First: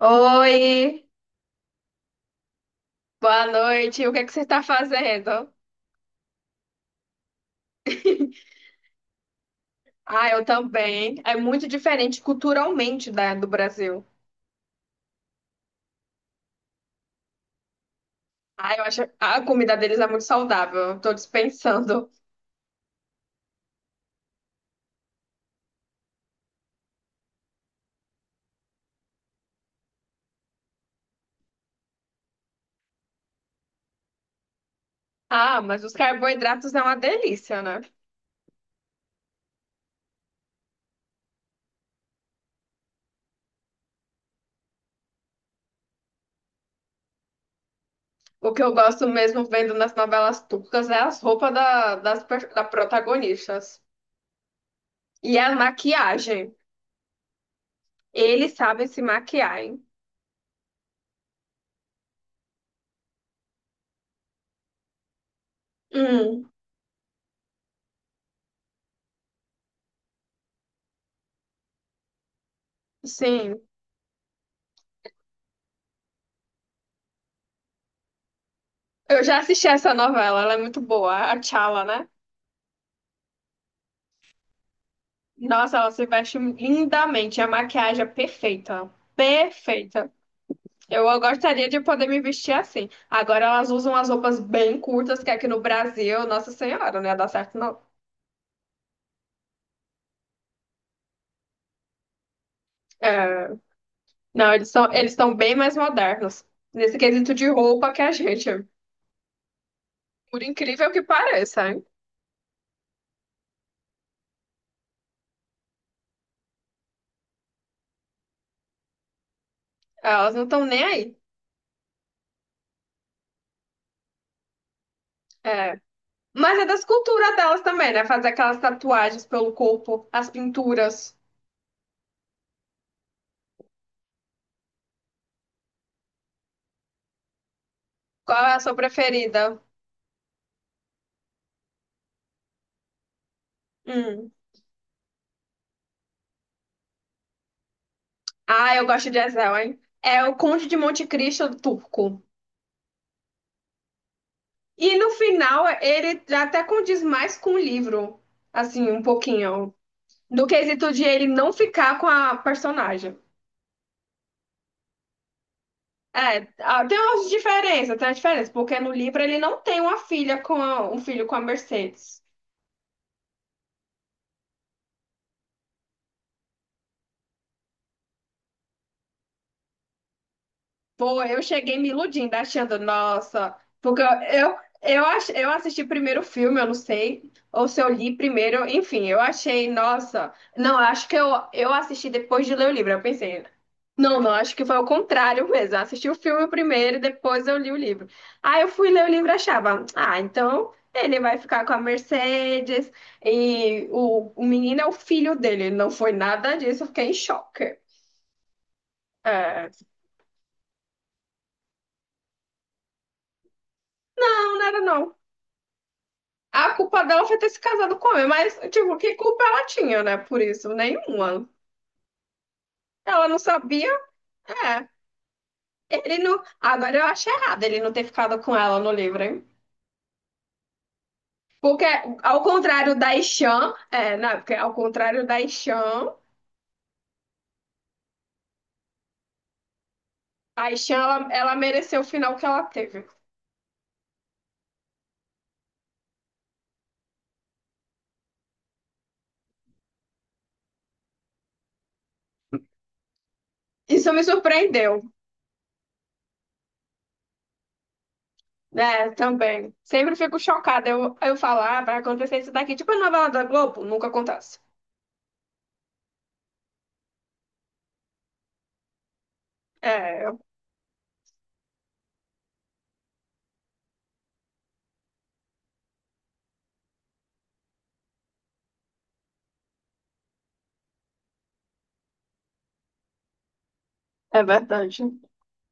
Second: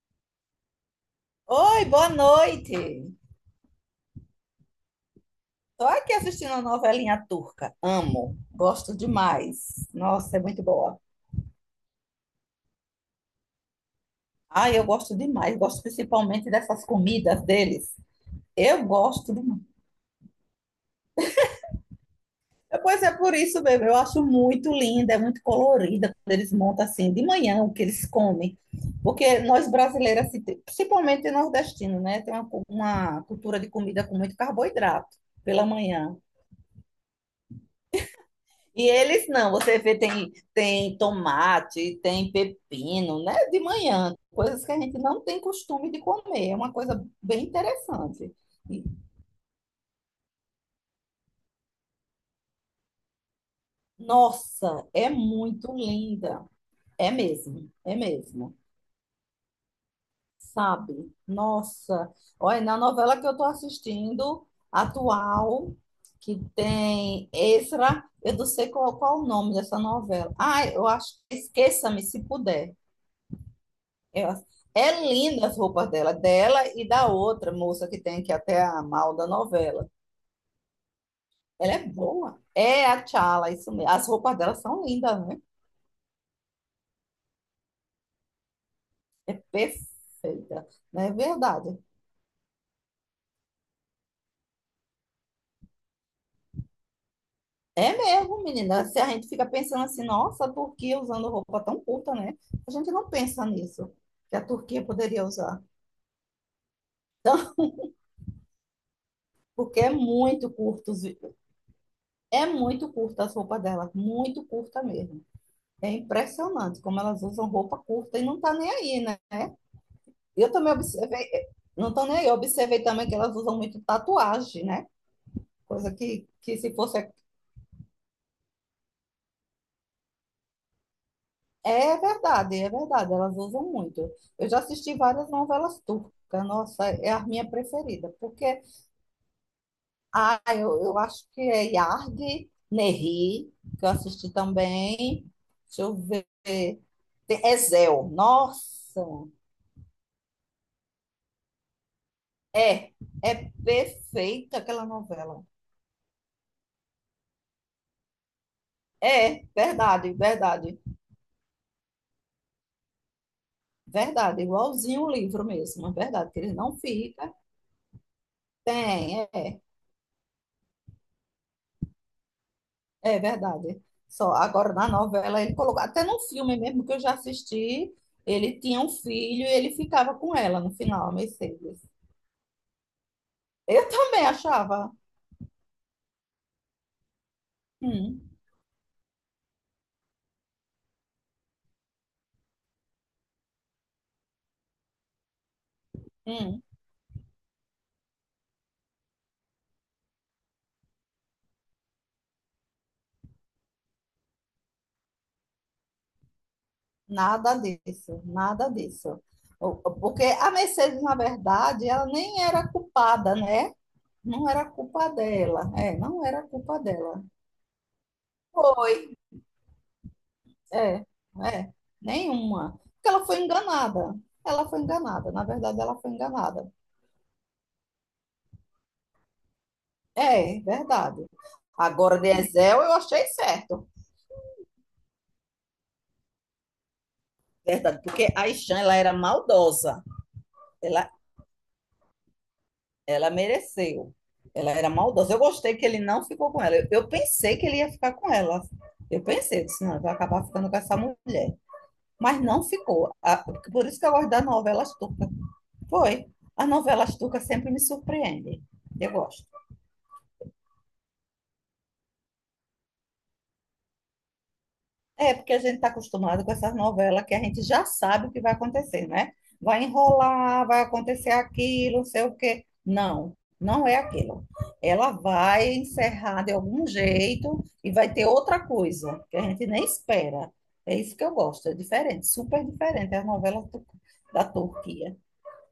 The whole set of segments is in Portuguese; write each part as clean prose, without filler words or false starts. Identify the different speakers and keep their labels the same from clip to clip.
Speaker 1: Oi,
Speaker 2: Oi, boa noite.
Speaker 1: boa noite. O que é que você está fazendo?
Speaker 2: Tô aqui assistindo a novelinha turca. Amo, gosto demais.
Speaker 1: Ah,
Speaker 2: Nossa, é
Speaker 1: eu
Speaker 2: muito boa.
Speaker 1: também. É muito diferente culturalmente da, do Brasil.
Speaker 2: Ai, eu gosto demais, gosto principalmente dessas comidas deles.
Speaker 1: Ah, eu
Speaker 2: Eu
Speaker 1: acho
Speaker 2: gosto
Speaker 1: a
Speaker 2: demais.
Speaker 1: comida deles é muito saudável. Eu tô dispensando.
Speaker 2: É, pois é por isso bebê. Eu acho muito linda, é muito colorida quando eles montam assim de manhã o que eles comem. Porque nós brasileiras, assim, principalmente nordestinos, né, tem uma, uma cultura de comida com muito carboidrato
Speaker 1: Ah,
Speaker 2: pela
Speaker 1: mas os
Speaker 2: manhã.
Speaker 1: carboidratos é uma delícia, né?
Speaker 2: E eles não, você vê, tem tomate, tem pepino, né? De manhã, coisas que a gente não tem costume de comer. É uma coisa bem interessante.
Speaker 1: O que eu
Speaker 2: E,
Speaker 1: gosto mesmo vendo nas novelas turcas é as roupas da, das da protagonistas.
Speaker 2: nossa, é
Speaker 1: E a
Speaker 2: muito
Speaker 1: maquiagem.
Speaker 2: linda. É mesmo, é
Speaker 1: Eles
Speaker 2: mesmo.
Speaker 1: sabem se maquiar, hein?
Speaker 2: Sabe? Nossa. Olha, na novela que eu estou assistindo, atual, que
Speaker 1: Hum,
Speaker 2: tem extra eu não sei qual, qual o nome dessa novela. Ah, eu acho que Esqueça-me Se Puder.
Speaker 1: sim.
Speaker 2: Eu- É linda as roupas dela, dela e da outra moça que tem aqui até a mal
Speaker 1: Eu
Speaker 2: da
Speaker 1: já assisti
Speaker 2: novela.
Speaker 1: essa novela, ela é muito boa, a
Speaker 2: Ela
Speaker 1: Chala,
Speaker 2: é
Speaker 1: né?
Speaker 2: boa. É a Tchala, isso mesmo. As roupas dela são lindas, né?
Speaker 1: Nossa, ela se veste lindamente. A maquiagem é perfeita. Perfeita.
Speaker 2: Perfeita. Não
Speaker 1: Eu
Speaker 2: é
Speaker 1: gostaria
Speaker 2: verdade?
Speaker 1: de poder me vestir assim. Agora elas usam as roupas bem curtas, que aqui no Brasil, Nossa Senhora, não ia dar certo, não.
Speaker 2: É mesmo, menina. Se a gente fica pensando assim, nossa, a Turquia usando roupa tão curta, né? A gente não pensa
Speaker 1: É.
Speaker 2: nisso, que a
Speaker 1: Não, eles
Speaker 2: Turquia
Speaker 1: são, eles
Speaker 2: poderia
Speaker 1: estão bem
Speaker 2: usar.
Speaker 1: mais modernos nesse quesito de roupa que a gente.
Speaker 2: Porque é
Speaker 1: Por
Speaker 2: muito
Speaker 1: incrível
Speaker 2: curto,
Speaker 1: que pareça, hein?
Speaker 2: é muito curta as roupas dela, muito curta mesmo. É impressionante como elas usam roupa curta e não tá nem aí, né?
Speaker 1: Elas não
Speaker 2: Eu
Speaker 1: estão
Speaker 2: também
Speaker 1: nem aí.
Speaker 2: observei, não estou nem eu observei também que elas usam muito tatuagem, né?
Speaker 1: É.
Speaker 2: Coisa que
Speaker 1: Mas é
Speaker 2: se
Speaker 1: das
Speaker 2: fosse.
Speaker 1: culturas delas também, né? Fazer aquelas tatuagens pelo corpo, as pinturas.
Speaker 2: É verdade, elas usam muito. Eu já assisti várias novelas turcas, nossa, é a minha preferida,
Speaker 1: Qual é a
Speaker 2: porque
Speaker 1: sua preferida?
Speaker 2: ah, eu acho que é Yargi, Nehri, que eu assisti
Speaker 1: Hum.
Speaker 2: também. Deixa eu ver. Tem Ezel,
Speaker 1: Ah, eu
Speaker 2: nossa,
Speaker 1: gosto de Ezel, hein? É o Conde de Monte Cristo turco.
Speaker 2: é, é perfeita aquela
Speaker 1: E no
Speaker 2: novela.
Speaker 1: final, ele até condiz mais com o livro, assim, um
Speaker 2: É,
Speaker 1: pouquinho,
Speaker 2: verdade,
Speaker 1: do
Speaker 2: verdade.
Speaker 1: quesito de ele não ficar com a personagem.
Speaker 2: Verdade, igualzinho o livro mesmo, é verdade, que
Speaker 1: É,
Speaker 2: ele não
Speaker 1: ah, tem umas
Speaker 2: fica.
Speaker 1: diferenças, tem uma diferença, porque no livro
Speaker 2: Tem,
Speaker 1: ele
Speaker 2: é,
Speaker 1: não tem uma filha com um filho com a Mercedes.
Speaker 2: é verdade. Só agora na novela ele colocou, até no filme mesmo que eu já assisti, ele tinha um filho e ele ficava com ela no final, a
Speaker 1: Pô, eu cheguei
Speaker 2: Mercedes.
Speaker 1: me iludindo, achando, nossa,
Speaker 2: Eu
Speaker 1: porque
Speaker 2: também achava,
Speaker 1: eu assisti primeiro o filme, eu não sei, ou se eu li
Speaker 2: hum,
Speaker 1: primeiro, enfim, eu achei, nossa, não, eu assisti depois de ler o livro, eu pensei, não, acho que foi o contrário mesmo, eu assisti o filme
Speaker 2: hum,
Speaker 1: primeiro e depois eu li o livro. Aí eu fui ler o livro e achava, ah, então ele vai ficar com a Mercedes e o menino é o filho dele, não foi nada disso, eu fiquei em
Speaker 2: nada
Speaker 1: choque.
Speaker 2: disso, nada disso.
Speaker 1: É,
Speaker 2: Porque a Mercedes, na verdade, ela nem era culpada, né? Não
Speaker 1: não, não
Speaker 2: era
Speaker 1: era
Speaker 2: culpa
Speaker 1: não.
Speaker 2: dela, é, não era
Speaker 1: A
Speaker 2: culpa
Speaker 1: culpa
Speaker 2: dela.
Speaker 1: dela foi ter se casado com ele, mas, tipo, que
Speaker 2: Foi,
Speaker 1: culpa ela tinha, né? Por isso,
Speaker 2: é,
Speaker 1: nenhuma.
Speaker 2: é, nenhuma. Porque ela
Speaker 1: Ela não
Speaker 2: foi
Speaker 1: sabia,
Speaker 2: enganada. Ela foi
Speaker 1: é.
Speaker 2: enganada. Na verdade, ela foi
Speaker 1: Ele não.
Speaker 2: enganada.
Speaker 1: Agora eu acho errado ele não ter ficado com ela no livro, hein?
Speaker 2: É, verdade.
Speaker 1: Porque,
Speaker 2: Agora, de
Speaker 1: ao
Speaker 2: Ezel, eu
Speaker 1: contrário da
Speaker 2: achei
Speaker 1: Ishan,
Speaker 2: certo.
Speaker 1: é, não, porque ao contrário da Ishan,
Speaker 2: Verdade, porque a Ishan, ela era maldosa. Ela,
Speaker 1: ela mereceu o final que ela teve.
Speaker 2: ela mereceu. Ela era maldosa. Eu gostei que ele não ficou com ela. Eu pensei que ele ia ficar com ela. Eu pensei, disse, não, vai acabar ficando com essa mulher. Mas não ficou. A- Por isso que
Speaker 1: Isso
Speaker 2: eu
Speaker 1: me
Speaker 2: gosto das novelas
Speaker 1: surpreendeu,
Speaker 2: turcas. Foi. As novelas turcas sempre me surpreendem.
Speaker 1: né?
Speaker 2: Eu gosto.
Speaker 1: Também. Sempre fico chocada. Eu falo, ah, vai acontecer isso daqui. Tipo a novela da Globo, nunca acontece.
Speaker 2: É, porque a gente está acostumado com essas novelas que a gente já sabe o que vai acontecer, né? Vai
Speaker 1: É,
Speaker 2: enrolar, vai acontecer aquilo, não sei o quê. Não, não é aquilo. Ela vai encerrar de algum jeito e vai ter outra coisa que a gente nem espera. É isso que eu gosto, é diferente, super diferente as novelas
Speaker 1: é
Speaker 2: da
Speaker 1: verdade.
Speaker 2: Turquia.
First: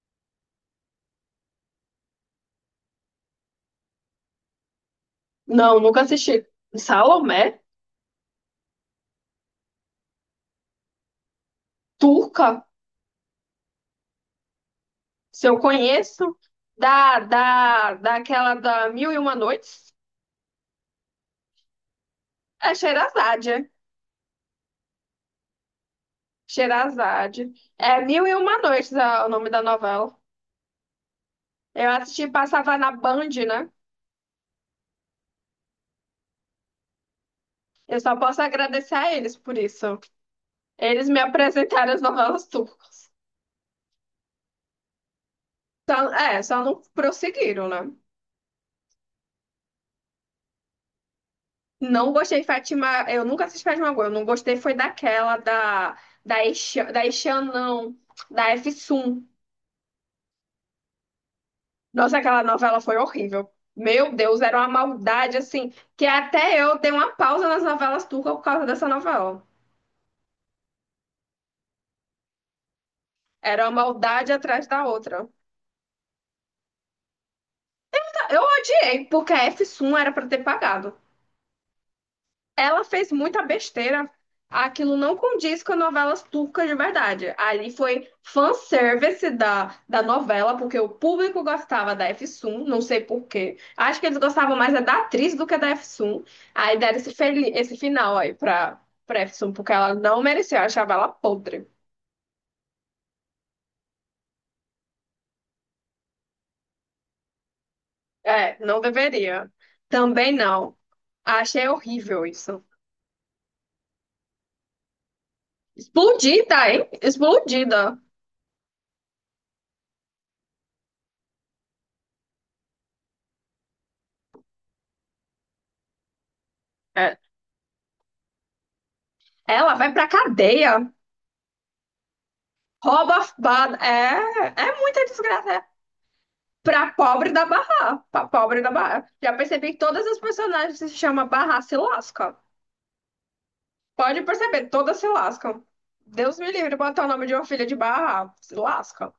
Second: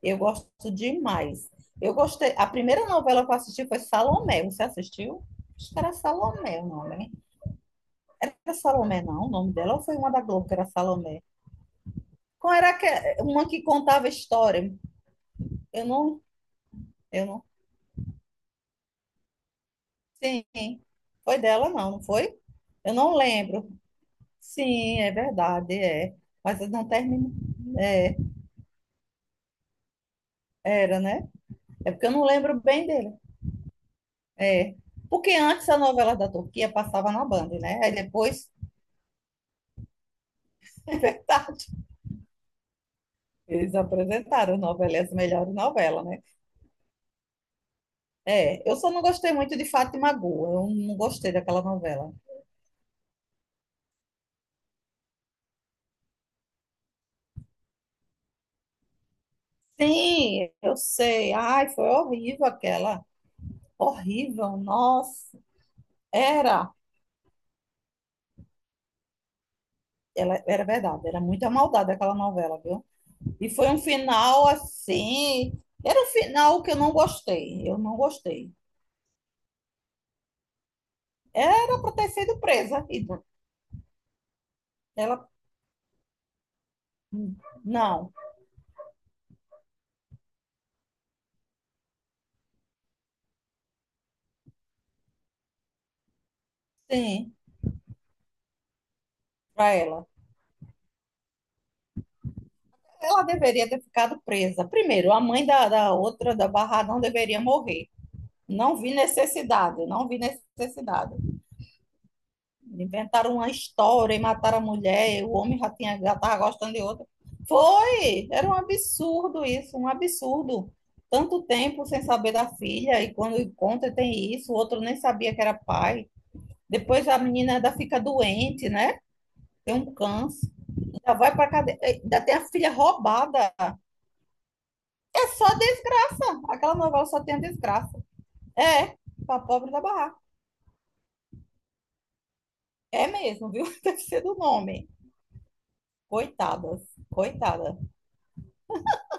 Speaker 2: Eu gosto demais. Eu gostei. A primeira novela que eu assisti foi Salomé. Você assistiu? Acho
Speaker 1: Não,
Speaker 2: que era
Speaker 1: nunca assisti.
Speaker 2: Salomé o nome.
Speaker 1: Salomé?
Speaker 2: Era Salomé, não, o nome dela, ou foi uma da Globo que era Salomé? Qual
Speaker 1: Turca,
Speaker 2: era que, uma que contava história?
Speaker 1: se eu
Speaker 2: Eu não,
Speaker 1: conheço,
Speaker 2: eu não.
Speaker 1: daquela da Mil e Uma Noites,
Speaker 2: Sim, foi dela, não, não foi?
Speaker 1: é
Speaker 2: Eu não
Speaker 1: Sheherazade, é?
Speaker 2: lembro. Sim, é verdade, é. Mas eu não termino.
Speaker 1: Sheherazade. É
Speaker 2: É,
Speaker 1: Mil e Uma Noites é o nome da novela.
Speaker 2: era, né?
Speaker 1: Eu
Speaker 2: É porque eu não
Speaker 1: assisti,
Speaker 2: lembro
Speaker 1: passava
Speaker 2: bem
Speaker 1: na
Speaker 2: dele.
Speaker 1: Band, né?
Speaker 2: É. Porque antes a novela da Turquia passava na Band, né? Aí
Speaker 1: Eu só posso
Speaker 2: depois,
Speaker 1: agradecer a eles por isso.
Speaker 2: é
Speaker 1: Eles me
Speaker 2: verdade,
Speaker 1: apresentaram as novelas turcas.
Speaker 2: eles apresentaram novela, as melhores novelas, né?
Speaker 1: É, só não prosseguiram, né?
Speaker 2: É, eu só não gostei muito de Fátima Gol, eu não gostei daquela
Speaker 1: Não
Speaker 2: novela.
Speaker 1: gostei de Fátima, eu nunca assisti Fátima Agora, eu não gostei foi daquela da da Ishan não, da Efsun.
Speaker 2: Sim, eu sei. Ai, foi
Speaker 1: Nossa, aquela
Speaker 2: horrível
Speaker 1: novela foi
Speaker 2: aquela.
Speaker 1: horrível. Meu Deus,
Speaker 2: Horrível,
Speaker 1: era uma maldade
Speaker 2: nossa.
Speaker 1: assim, que até
Speaker 2: Era,
Speaker 1: eu dei uma pausa nas novelas turcas por causa dessa novela.
Speaker 2: ela, era verdade, era muita maldade aquela novela, viu? E
Speaker 1: Era
Speaker 2: foi um
Speaker 1: uma maldade
Speaker 2: final
Speaker 1: atrás da outra.
Speaker 2: assim. Era um final que eu não gostei. Eu não
Speaker 1: Tá. Eu
Speaker 2: gostei.
Speaker 1: odiei, porque a F1 era pra ter pagado.
Speaker 2: Era para ter sido
Speaker 1: Ela
Speaker 2: presa. E
Speaker 1: fez muita besteira. Aquilo não
Speaker 2: ela.
Speaker 1: condiz com novelas turcas de verdade. Ali foi
Speaker 2: Não,
Speaker 1: fanservice da, da novela, porque o público gostava da Efsun, não sei por quê. Acho que eles gostavam mais é da atriz do que da Efsun. Aí deram esse,
Speaker 2: sim,
Speaker 1: esse final aí pra, pra Efsun, porque
Speaker 2: para
Speaker 1: ela
Speaker 2: ela.
Speaker 1: não merecia, eu achava ela podre.
Speaker 2: Ela deveria ter ficado presa. Primeiro, a mãe da, da outra, da Barra, não deveria morrer.
Speaker 1: É,
Speaker 2: Não
Speaker 1: não
Speaker 2: vi
Speaker 1: deveria.
Speaker 2: necessidade, não vi
Speaker 1: Também não.
Speaker 2: necessidade.
Speaker 1: Achei horrível isso.
Speaker 2: Inventaram uma história e mataram a mulher, o homem já tinha, já estava
Speaker 1: Explodida,
Speaker 2: gostando de
Speaker 1: hein?
Speaker 2: outra.
Speaker 1: Explodida.
Speaker 2: Foi! Era um absurdo isso, um absurdo. Tanto tempo sem saber da filha, e quando encontra tem isso, o outro nem sabia que era pai. Depois a
Speaker 1: É.
Speaker 2: menina ainda fica doente, né?
Speaker 1: Ela
Speaker 2: Tem um
Speaker 1: vai pra
Speaker 2: câncer,
Speaker 1: cadeia.
Speaker 2: ainda vai para cadeia, ainda tem a filha roubada.
Speaker 1: É, é muita
Speaker 2: É só
Speaker 1: desgraça. É.
Speaker 2: desgraça. Aquela
Speaker 1: Pra
Speaker 2: novela só
Speaker 1: pobre
Speaker 2: tem a
Speaker 1: da
Speaker 2: desgraça.
Speaker 1: Barra. Pra pobre da
Speaker 2: É,
Speaker 1: Barra. Já
Speaker 2: para pobre
Speaker 1: percebi que
Speaker 2: da
Speaker 1: todas
Speaker 2: barraca.
Speaker 1: as personagens que se chama Barra se lascam.
Speaker 2: É mesmo, viu? Deve ser
Speaker 1: Pode
Speaker 2: do
Speaker 1: perceber,
Speaker 2: nome.
Speaker 1: todas se lascam. Deus me livre de
Speaker 2: Coitadas,
Speaker 1: botar o nome de uma filha de
Speaker 2: coitadas.
Speaker 1: Barra. Se lasca.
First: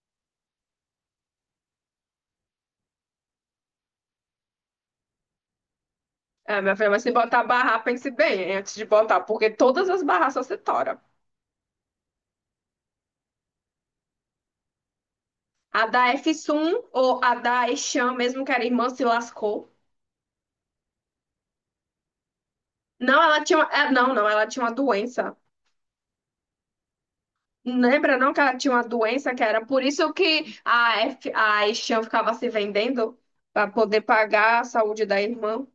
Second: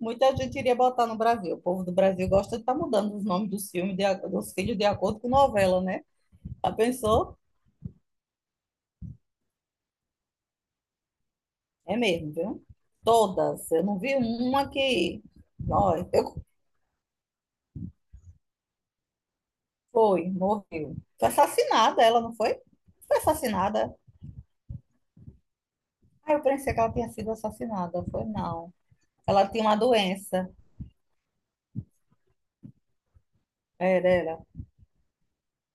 Speaker 2: Muita gente iria botar no Brasil. O povo do Brasil gosta de estar mudando os nomes dos filmes, de dos filhos, de acordo com novela, né?
Speaker 1: É,
Speaker 2: Já
Speaker 1: minha filha, mas se
Speaker 2: pensou?
Speaker 1: botar Barra, pense bem hein, antes de botar, porque todas as Barras só se toram.
Speaker 2: É mesmo, viu? Todas. Eu não vi uma que.
Speaker 1: A
Speaker 2: Não,
Speaker 1: da f
Speaker 2: eu...
Speaker 1: ou a da Echan, mesmo que era irmã, se lascou.
Speaker 2: Foi, morreu. Foi assassinada, ela não foi? Foi
Speaker 1: Não, ela tinha. É,
Speaker 2: assassinada.
Speaker 1: não, ela tinha uma doença.
Speaker 2: Ah, eu pensei que ela tinha sido assassinada.
Speaker 1: Lembra
Speaker 2: Foi
Speaker 1: não que ela tinha
Speaker 2: não.
Speaker 1: uma doença que
Speaker 2: Ela tinha
Speaker 1: era
Speaker 2: uma
Speaker 1: por isso
Speaker 2: doença.
Speaker 1: que a Estian ficava se vendendo para poder
Speaker 2: Era, era.
Speaker 1: pagar a saúde da irmã?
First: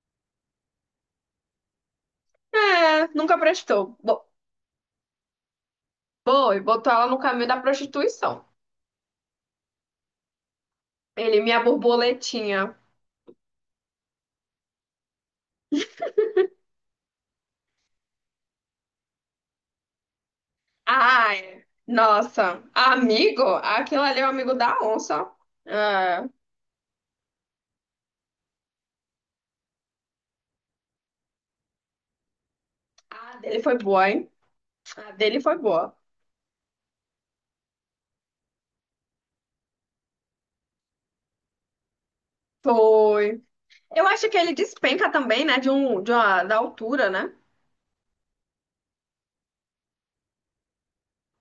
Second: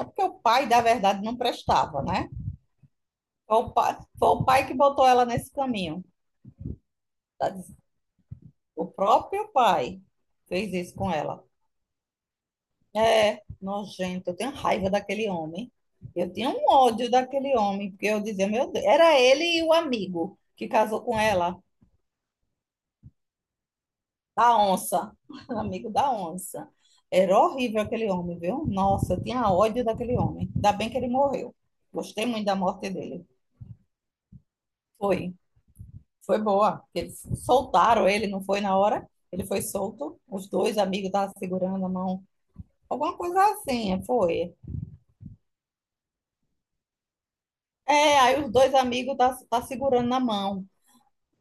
Speaker 2: É porque o pai, da verdade, não prestava, né?
Speaker 1: É, nunca prestou.
Speaker 2: Foi o pai que botou ela nesse caminho.
Speaker 1: Foi, botou ela no caminho
Speaker 2: Tá?
Speaker 1: da prostituição.
Speaker 2: O próprio pai fez isso com
Speaker 1: Ele,
Speaker 2: ela.
Speaker 1: minha borboletinha.
Speaker 2: É, nojento. Eu tenho raiva daquele homem. Eu tinha um ódio daquele homem, porque eu dizia, meu Deus, era ele e o amigo que casou com ela,
Speaker 1: Ai, nossa, amigo? Aquilo ali é o amigo
Speaker 2: da
Speaker 1: da
Speaker 2: onça,
Speaker 1: onça.
Speaker 2: amigo da
Speaker 1: É.
Speaker 2: onça. Era horrível aquele homem, viu? Nossa, eu tinha ódio daquele homem. Ainda bem que ele morreu. Gostei muito da morte dele.
Speaker 1: A dele foi boa, hein? A
Speaker 2: Foi,
Speaker 1: dele foi boa.
Speaker 2: foi boa. Eles soltaram ele, não foi na hora? Ele foi solto. Os dois amigos estavam segurando a mão. Alguma coisa
Speaker 1: Foi.
Speaker 2: assim,
Speaker 1: Eu acho que ele
Speaker 2: foi.
Speaker 1: despenca também, né? De um, de uma, da altura, né?
Speaker 2: É, aí os dois amigos tá segurando na mão.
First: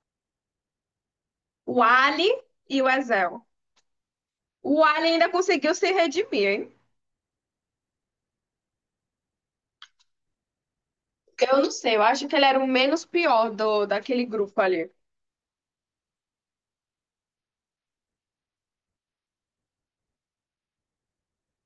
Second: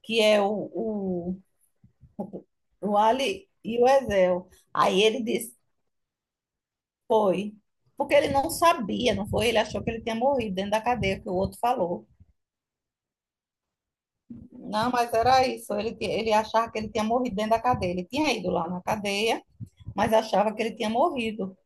Speaker 2: Que é
Speaker 1: O Ali e o
Speaker 2: o
Speaker 1: Ezel.
Speaker 2: Ali e o Ezel.
Speaker 1: O
Speaker 2: Aí
Speaker 1: Alien
Speaker 2: ele
Speaker 1: ainda
Speaker 2: disse,
Speaker 1: conseguiu se redimir, hein?
Speaker 2: foi. Porque ele não sabia, não foi? Ele achou que ele tinha morrido dentro da cadeia, que o
Speaker 1: Eu
Speaker 2: outro
Speaker 1: não sei, eu
Speaker 2: falou.
Speaker 1: acho que ele era o menos pior do, daquele grupo ali.
Speaker 2: Não, mas era isso. Ele achava que ele tinha morrido dentro da cadeia. Ele tinha ido lá na cadeia, mas achava que ele tinha morrido.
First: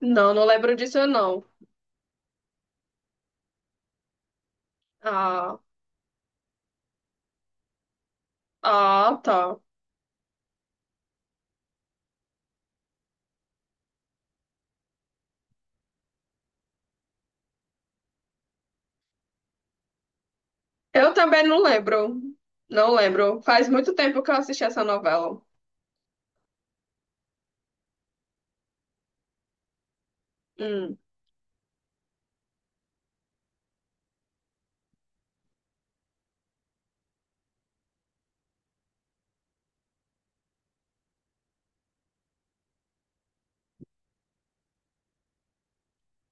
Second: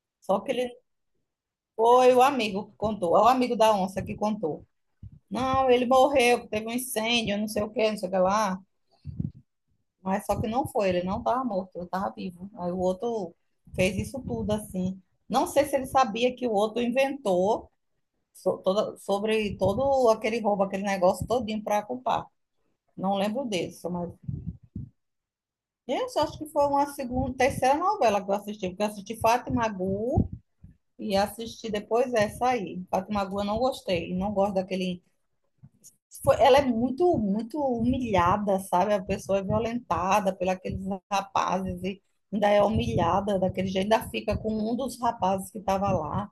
Speaker 1: Não,
Speaker 2: Só
Speaker 1: não
Speaker 2: que ele
Speaker 1: lembro disso, não.
Speaker 2: foi o amigo que contou, é o amigo da onça que contou.
Speaker 1: Ah,
Speaker 2: Não, ele morreu, que teve um incêndio, não sei o quê, não sei o que lá.
Speaker 1: ah, tá.
Speaker 2: Mas só que não foi, ele não estava morto, ele estava vivo. Aí o outro fez isso tudo assim. Não sei se ele sabia que o outro inventou sobre todo aquele roubo, aquele
Speaker 1: Eu
Speaker 2: negócio
Speaker 1: também não
Speaker 2: todinho para
Speaker 1: lembro.
Speaker 2: culpar.
Speaker 1: Não
Speaker 2: Não
Speaker 1: lembro.
Speaker 2: lembro
Speaker 1: Faz
Speaker 2: disso,
Speaker 1: muito
Speaker 2: mas
Speaker 1: tempo que eu assisti essa novela.
Speaker 2: eu só acho que foi uma segunda, terceira novela que eu assisti, porque eu assisti Fátima Gu
Speaker 1: Hum,
Speaker 2: e assisti depois essa aí. Fátima Gu eu não gostei, não gosto daquele ela é muito, muito humilhada, sabe? A pessoa é violentada pelos aqueles rapazes e ainda é humilhada daquele jeito, ainda fica com um dos rapazes que estava lá.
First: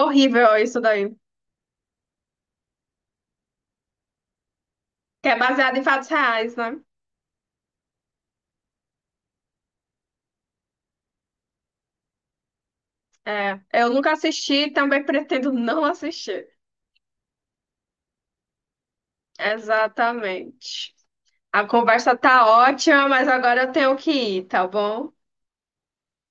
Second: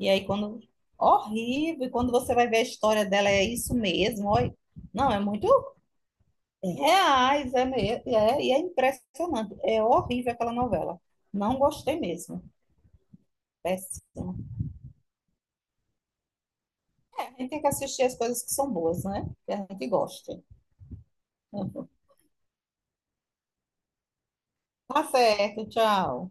Speaker 2: E aí, quando.
Speaker 1: isso daí.
Speaker 2: Horrível, e quando você vai ver a história dela, é isso mesmo. Olha, não, é
Speaker 1: Que é
Speaker 2: muito
Speaker 1: baseado em fatos reais, né?
Speaker 2: reais, é mesmo. É, e é impressionante. É horrível aquela novela. Não gostei mesmo.
Speaker 1: É. Eu nunca
Speaker 2: Péssimo.
Speaker 1: assisti e também pretendo não assistir.
Speaker 2: A gente tem que assistir as coisas que são boas, né? Que a gente gosta.
Speaker 1: Exatamente. A conversa tá ótima, mas agora eu tenho que ir, tá
Speaker 2: Tá
Speaker 1: bom?
Speaker 2: certo, tchau.